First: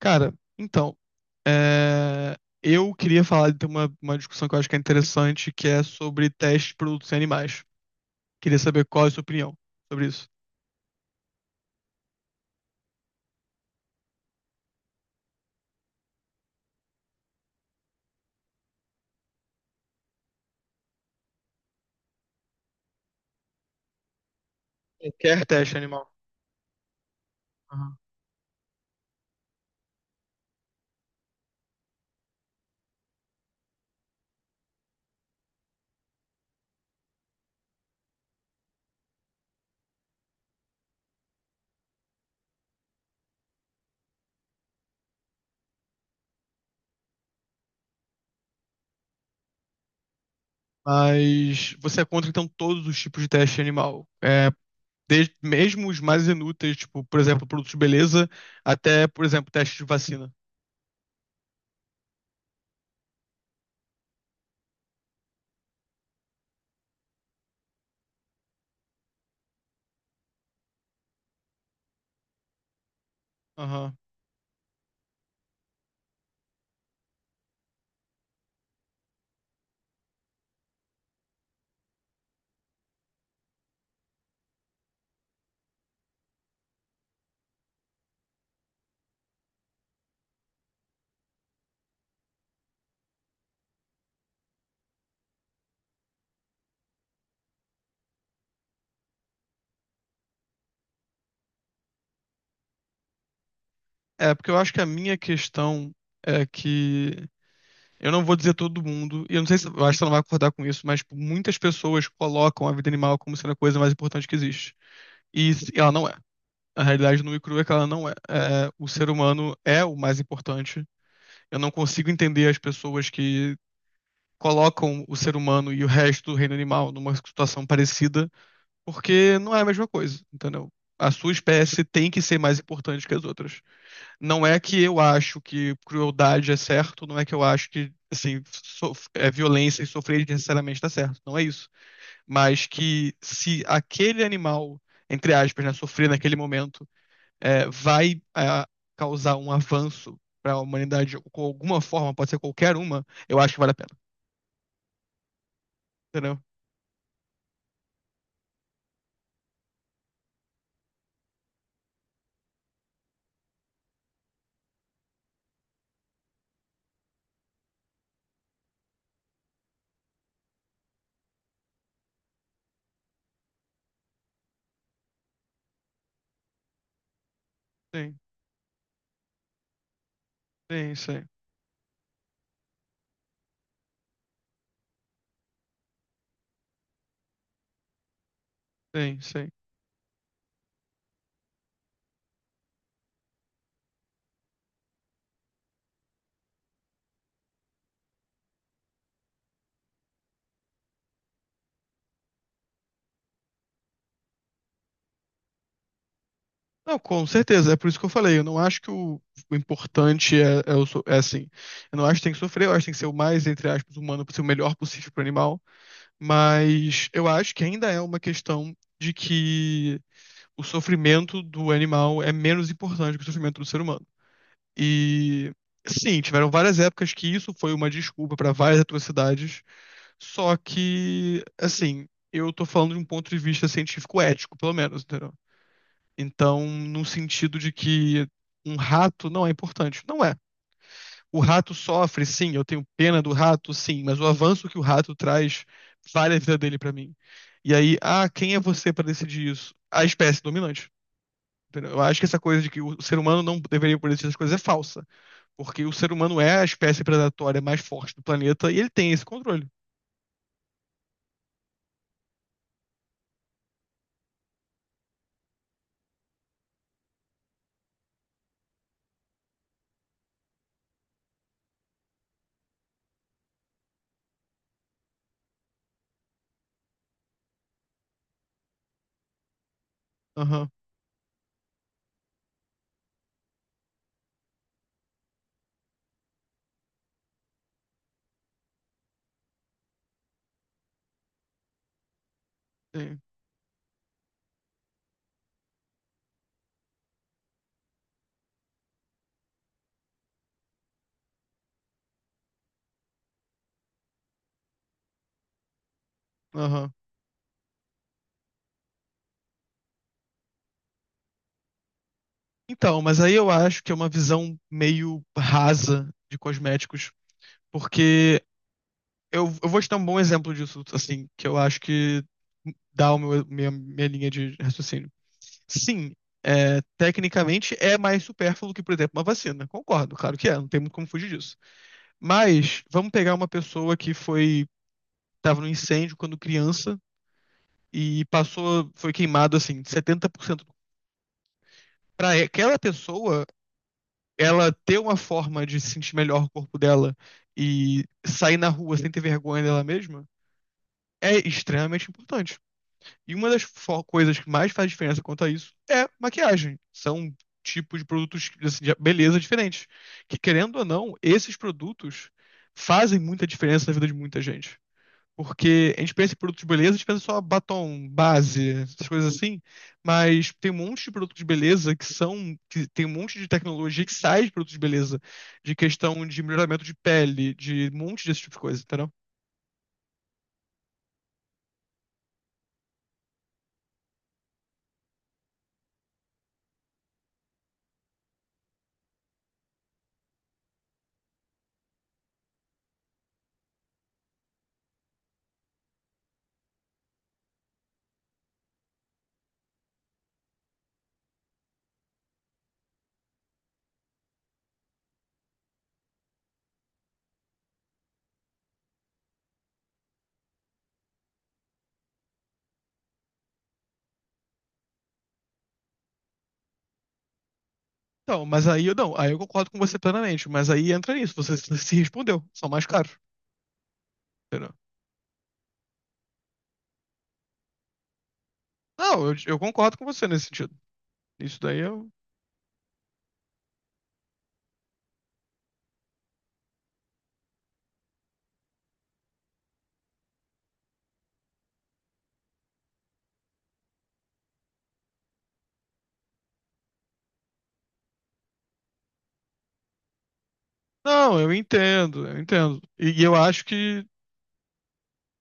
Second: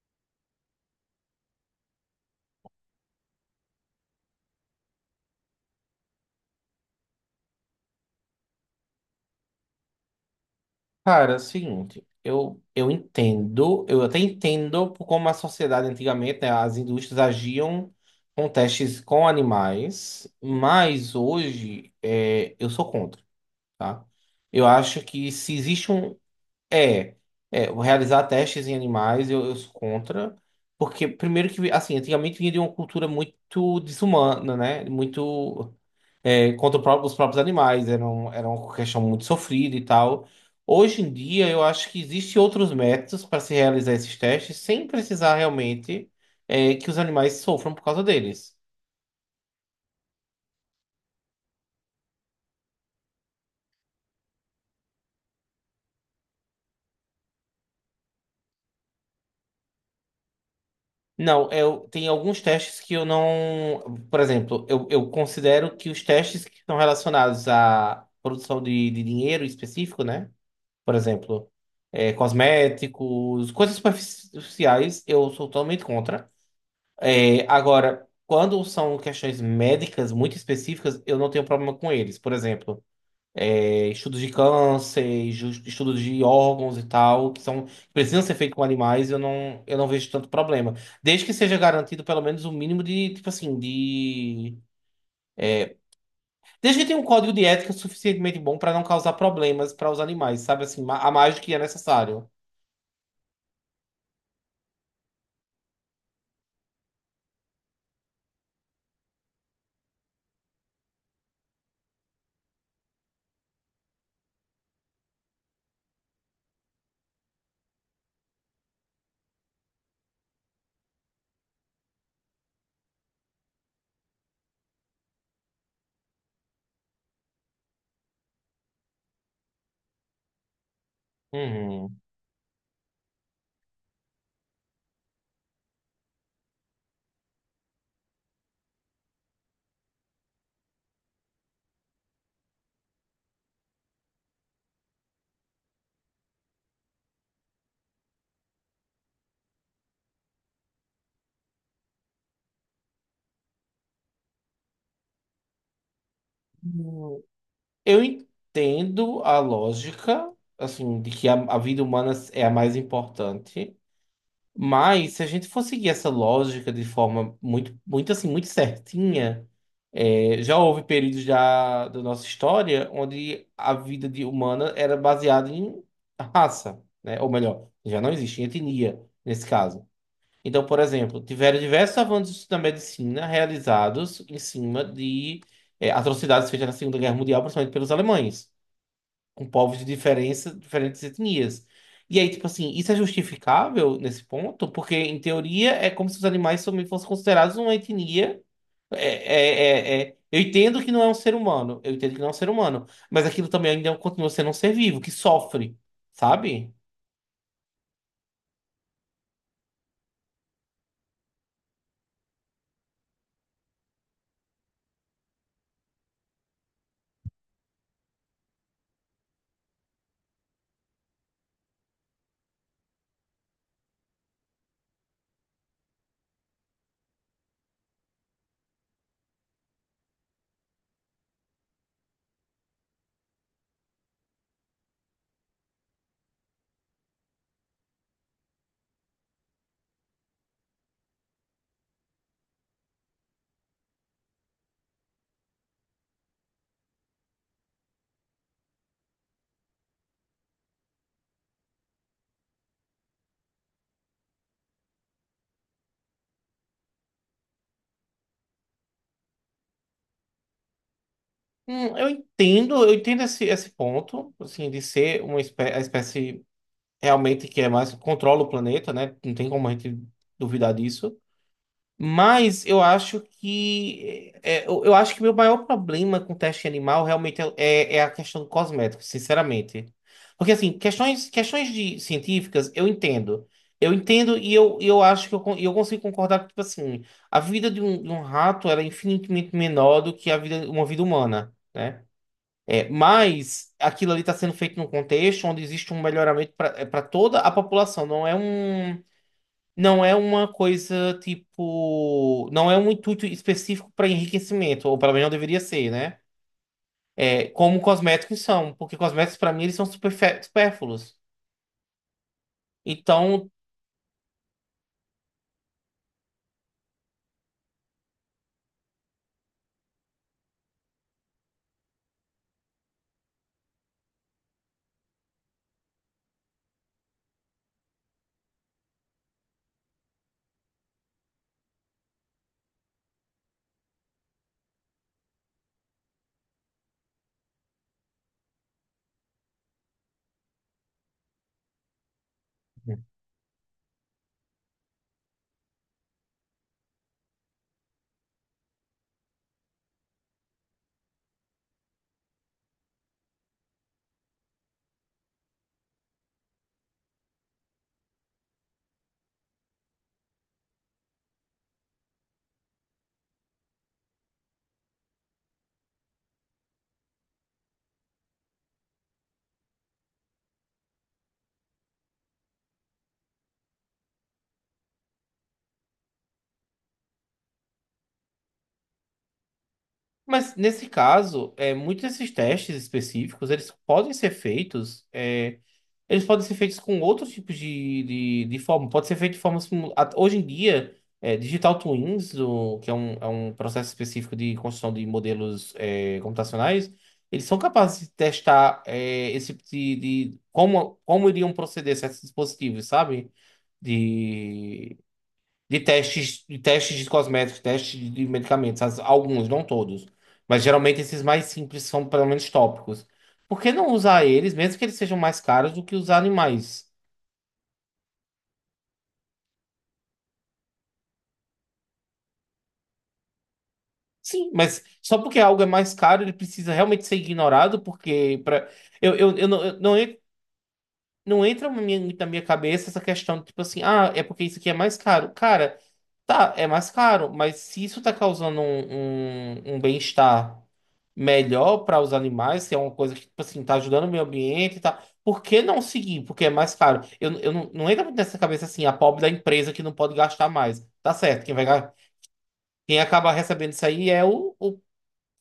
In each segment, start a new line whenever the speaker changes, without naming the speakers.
Cara, então, é, eu queria falar de uma discussão que eu acho que é interessante, que é sobre teste de produtos em animais. Queria saber qual é a sua opinião sobre isso.
Cara, é o seguinte, eu entendo, eu até entendo por como a sociedade antigamente, né, as indústrias agiam com testes com animais, mas hoje eu sou contra, tá? Eu acho que
Qualquer
se
teste
existe
animal.
um. É, é
Aham.
realizar testes em animais, eu sou contra, porque, primeiro, que, assim, antigamente vinha de uma cultura muito desumana, né? Muito contra o os próprios animais. Era, era uma questão muito sofrida e tal. Hoje em dia, eu acho que existem outros métodos para se realizar esses testes sem precisar realmente que os animais sofram por causa deles.
Mas você é contra, então, todos os tipos de teste animal. Desde, mesmo os mais inúteis, tipo, por exemplo, produtos de beleza, até, por exemplo, teste de vacina.
Não, eu, tem alguns testes que eu não. Por exemplo, eu considero que os testes que estão relacionados à produção de dinheiro específico, né? Por exemplo, cosméticos, coisas
Aham.
superficiais, eu sou totalmente contra. É, agora, quando são questões médicas muito específicas, eu não tenho problema com eles. Por exemplo, estudos de câncer, estudos de órgãos e tal, que são, que precisam ser feitos com animais, eu não vejo tanto problema. Desde que seja garantido pelo menos o mínimo de, tipo assim, de. Desde que tenha um código de ética suficientemente bom para não causar problemas para os animais, sabe assim, a mais do que é necessário.
Porque eu acho que a minha questão é que eu não vou dizer todo mundo, e eu não sei, se eu acho que você não vai concordar com isso, mas tipo, muitas pessoas colocam a vida animal como sendo a coisa mais importante que existe. E ela não é. A realidade nua e crua é que ela não é. O ser humano é o mais importante. Eu não consigo entender as pessoas que colocam o ser humano e o resto do reino animal numa situação parecida, porque não é a mesma coisa, entendeu? A sua espécie
Uhum.
tem que ser mais importante que as outras. Não é que eu acho que crueldade é certo, não é que eu acho que, assim, violência e sofrer necessariamente está certo, não é isso. Mas que se aquele animal, entre aspas, né, sofrer naquele momento, vai causar um avanço para a humanidade com alguma forma, pode ser qualquer uma, eu acho que vale a pena, entendeu?
Eu entendo a lógica, assim, de que a vida humana é a mais importante, mas se a gente for seguir essa lógica de forma muito assim, muito certinha, já houve períodos da nossa história onde a vida de humana era baseada em raça, né? Ou melhor, já não
Sim,
existe em etnia nesse caso. Então, por
sim,
exemplo,
sim,
tiveram diversos avanços na medicina realizados em cima de, atrocidades feitas na Segunda Guerra Mundial, principalmente pelos alemães
sim,
com
sim.
povos de diferença, diferentes etnias. E aí, tipo assim, isso é justificável nesse ponto? Porque, em teoria, é como se os animais também fossem considerados uma etnia. Eu entendo que não é um ser humano, eu entendo que não é um ser humano, mas aquilo também ainda continua sendo um ser vivo, que sofre, sabe?
Não, com certeza, é por isso que eu falei. Eu não acho que o importante é, é assim. Eu não acho que tem que sofrer, eu acho que tem que ser o mais, entre aspas, humano possível, o melhor possível para o animal. Mas eu acho que ainda é uma questão de que o sofrimento do animal é menos importante que o sofrimento do ser humano. E sim, tiveram várias épocas que isso foi uma desculpa para várias atrocidades, só que, assim, eu tô falando de um ponto de vista científico ético, pelo menos, entendeu? Então, no sentido de que um rato não é importante. Não é. O rato sofre, sim, eu tenho pena do rato, sim, mas o avanço que o rato traz vale a vida dele pra mim. E aí, ah, quem é você pra decidir isso? A espécie dominante. Entendeu? Eu acho que essa coisa de que o ser humano não deveria poder decidir essas coisas é falsa, porque o ser humano é a espécie predatória mais forte do planeta e ele tem esse controle.
Eu entendo esse ponto, assim, de ser uma espé a espécie realmente que é mais, controla o planeta, né? Não tem como a gente duvidar disso. Mas eu acho que eu acho que meu maior problema com teste animal realmente é a questão do cosmético, sinceramente. Porque
Aham,
assim, questões de científicas eu entendo. Eu entendo e eu acho que eu consigo concordar que, tipo assim, a vida de um rato era infinitamente menor do que a vida, uma vida humana, né? É,
sim,
mas aquilo ali está sendo feito num contexto onde existe um melhoramento para toda a população, não é um. Não é uma coisa tipo. Não é um intuito específico para enriquecimento, ou pelo menos não deveria ser, né?
aham.
É, como cosméticos são, porque cosméticos, para mim, eles são supérfluos.
Então, mas aí eu
Então,
acho que é uma visão meio rasa de cosméticos, porque eu vou te dar um bom exemplo disso, assim, que eu acho que dá o meu, minha linha de raciocínio. Sim, tecnicamente é mais supérfluo que, por exemplo, uma vacina. Concordo, claro que é, não tem muito como fugir disso. Mas vamos pegar uma pessoa que foi estava no incêndio quando criança e passou, foi queimado assim, 70%. Para aquela pessoa, ela ter uma forma de sentir melhor o corpo dela e sair na rua sem ter vergonha dela mesma é extremamente importante. E uma das coisas que mais faz diferença quanto a isso é maquiagem. São tipos de produtos, assim, de beleza diferentes. Que, querendo ou não, esses produtos fazem muita diferença na vida de muita gente. Porque a gente pensa em produtos de beleza, a gente pensa só batom, base, essas coisas assim. Mas tem um monte de produtos de beleza que são. Que tem um monte de tecnologia que sai de produtos de beleza. De questão de melhoramento de pele, de um monte desse tipo de coisa, entendeu?
mas nesse caso, muitos desses testes específicos, eles podem ser feitos. Eles podem ser feitos com outros tipos de forma. Pode ser feito de forma. Hoje em dia, Digital Twins, que é um processo específico de construção de modelos computacionais, eles são capazes de testar esse tipo de, como, como iriam proceder certos dispositivos, sabe? De de testes de cosméticos, testes de medicamentos, alguns, não todos. Mas geralmente esses mais simples são pelo menos tópicos. Por que não usar eles, mesmo que eles sejam mais caros do que os animais?
Então, mas aí eu não, aí eu concordo com você plenamente, mas aí entra nisso, você se respondeu, são mais caros,
Sim,
entendeu?
mas só porque algo é mais caro, ele precisa realmente ser ignorado, porque pra...
Não, eu, eu
eu
concordo
não
com
ia
você nesse sentido.
Não
Isso
entra
daí eu.
na minha cabeça essa questão de, tipo assim, ah, é porque isso aqui é mais caro. Cara, tá, é mais caro, mas se isso tá causando um bem-estar melhor para os animais, se é uma coisa que, tipo assim, tá ajudando o meio ambiente e tal, por que não seguir? Porque é mais caro. Eu não, não entra muito nessa cabeça assim, a pobre da empresa que não pode gastar mais. Tá
Não,
certo,
eu entendo, eu entendo.
quem
E
acaba
eu acho
recebendo isso
que.
aí é o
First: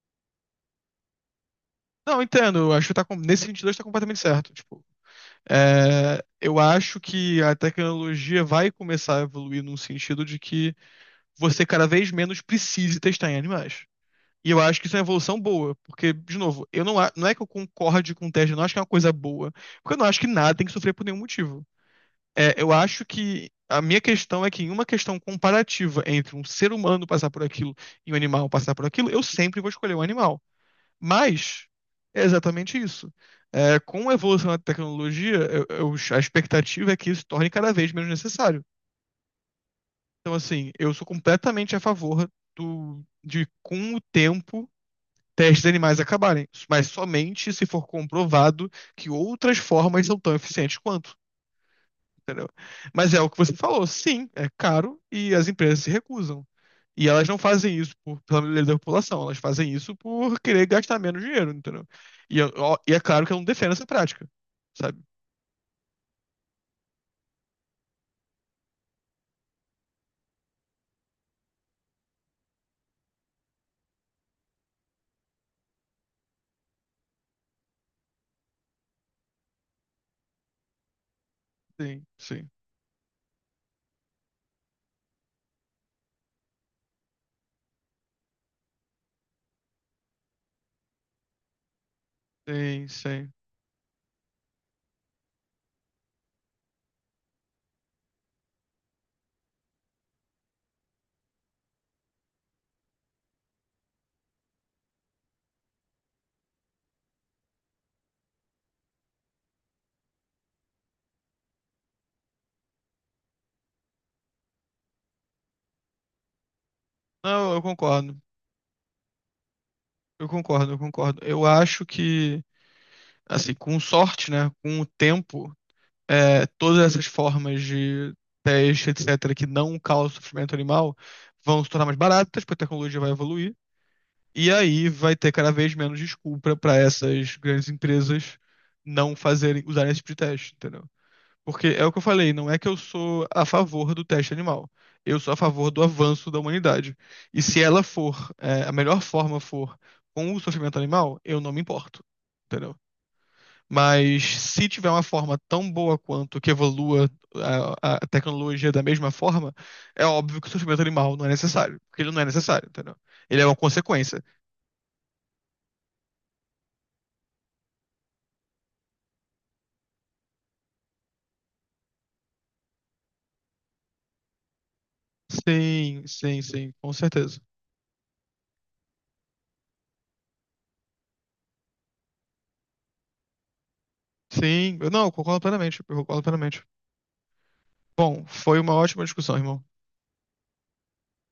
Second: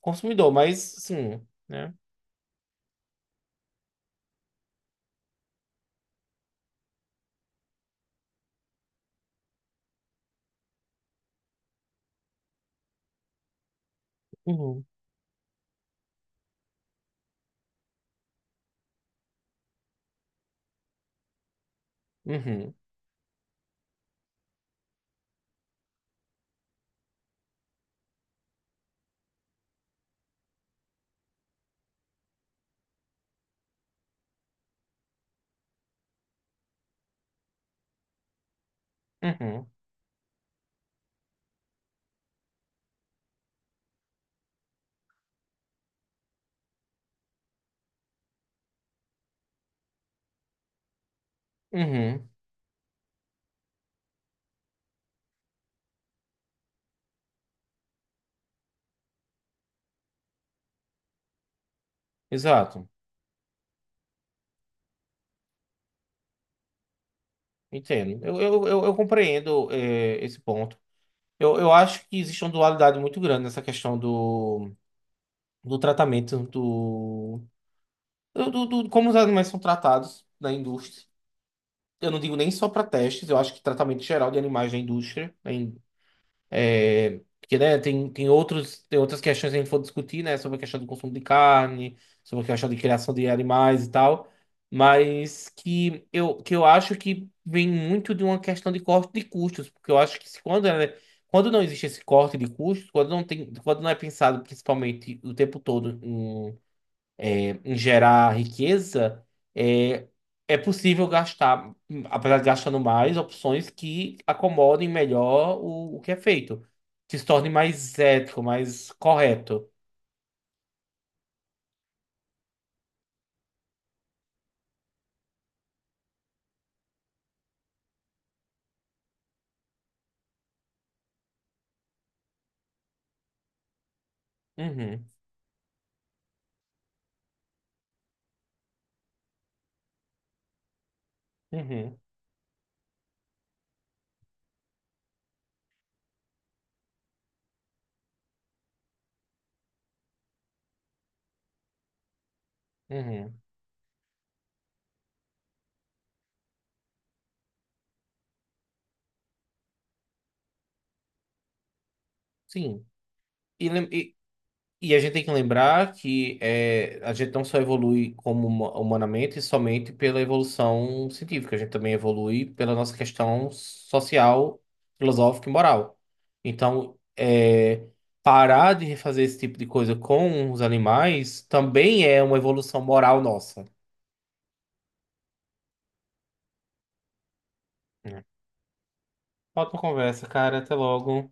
consumidor, mas, assim, né?
Não, eu entendo, eu acho que tá nesse sentido está completamente certo. Tipo, eu acho que a tecnologia vai começar a evoluir num sentido de que você cada vez menos precise testar em animais. E eu acho
Uhum,
que isso é uma evolução boa, porque, de novo, eu não, não é que eu concorde com o teste, eu não acho que é uma coisa boa, porque eu não acho que nada tem que sofrer por nenhum motivo. Eu
uhum,
acho que a minha questão é que em uma questão comparativa entre um ser humano passar por aquilo e um animal passar por aquilo, eu sempre vou escolher um animal. Mas é exatamente isso. Com a evolução da tecnologia, a expectativa é que isso torne cada vez menos necessário.
uhum,
Então, assim, eu sou completamente a favor com o tempo testes de animais acabarem, mas somente se for comprovado que outras formas são tão eficientes quanto,
uhum,
entendeu? Mas é o que você falou, sim, é caro e as empresas se recusam. E elas não fazem isso pela melhoria da população, elas fazem isso por querer gastar menos dinheiro, entendeu? E, eu- ó,
exato.
e é claro que eu não defendo essa prática, sabe?
Entendo. Eu compreendo esse ponto. Eu acho que existe uma dualidade muito grande nessa questão do, do tratamento do, como os animais são tratados na indústria.
Sim,
Eu não digo
sim,
nem só para testes, eu acho que tratamento geral de animais na indústria. É, porque, né, tem tem outras questões que a gente for discutir, né, sobre a questão do consumo de carne, sobre a questão de
sim,
criação de
sim.
animais e tal, mas que eu acho que vem muito de uma questão de corte de custos, porque eu acho que se quando não existe esse corte de custos, quando não é pensado principalmente o tempo todo em gerar riqueza, é, é possível gastar, apesar de gastando mais, opções que acomodem melhor o que é feito, que se torne
Não, eu
mais
concordo,
ético, mais correto.
eu concordo, eu concordo. Eu acho que, assim, com sorte, né, com o tempo todas essas formas de teste, etc., que não causam sofrimento animal, vão se tornar mais baratas, porque a tecnologia vai evoluir. E aí
Uhum,
vai ter cada vez menos desculpa para essas grandes empresas não fazerem, usarem esse tipo de teste, entendeu? Porque é o que
uhum,
eu falei, não é que eu sou a favor do teste animal. Eu sou a favor do avanço da humanidade. E se ela for, a melhor forma for com o sofrimento animal, eu não me importo. Entendeu?
uhum.
Mas se tiver uma forma tão boa quanto, que evolua a tecnologia da mesma forma, é óbvio que o sofrimento animal não é necessário, porque ele não é necessário,
Sim.
entendeu? Ele é uma
E, lem- e,
consequência.
E a gente tem que lembrar que a gente não só evolui como humanamente somente pela evolução científica, a gente também evolui pela nossa questão social, filosófica e moral.
Sim, sim, sim, com
Então,
certeza.
parar de fazer esse tipo de coisa com os animais também é uma evolução moral nossa.
Sim, eu não, eu concordo plenamente, eu concordo plenamente. Bom,
É.
foi uma ótima discussão, irmão.
Ótima conversa, cara. Até logo.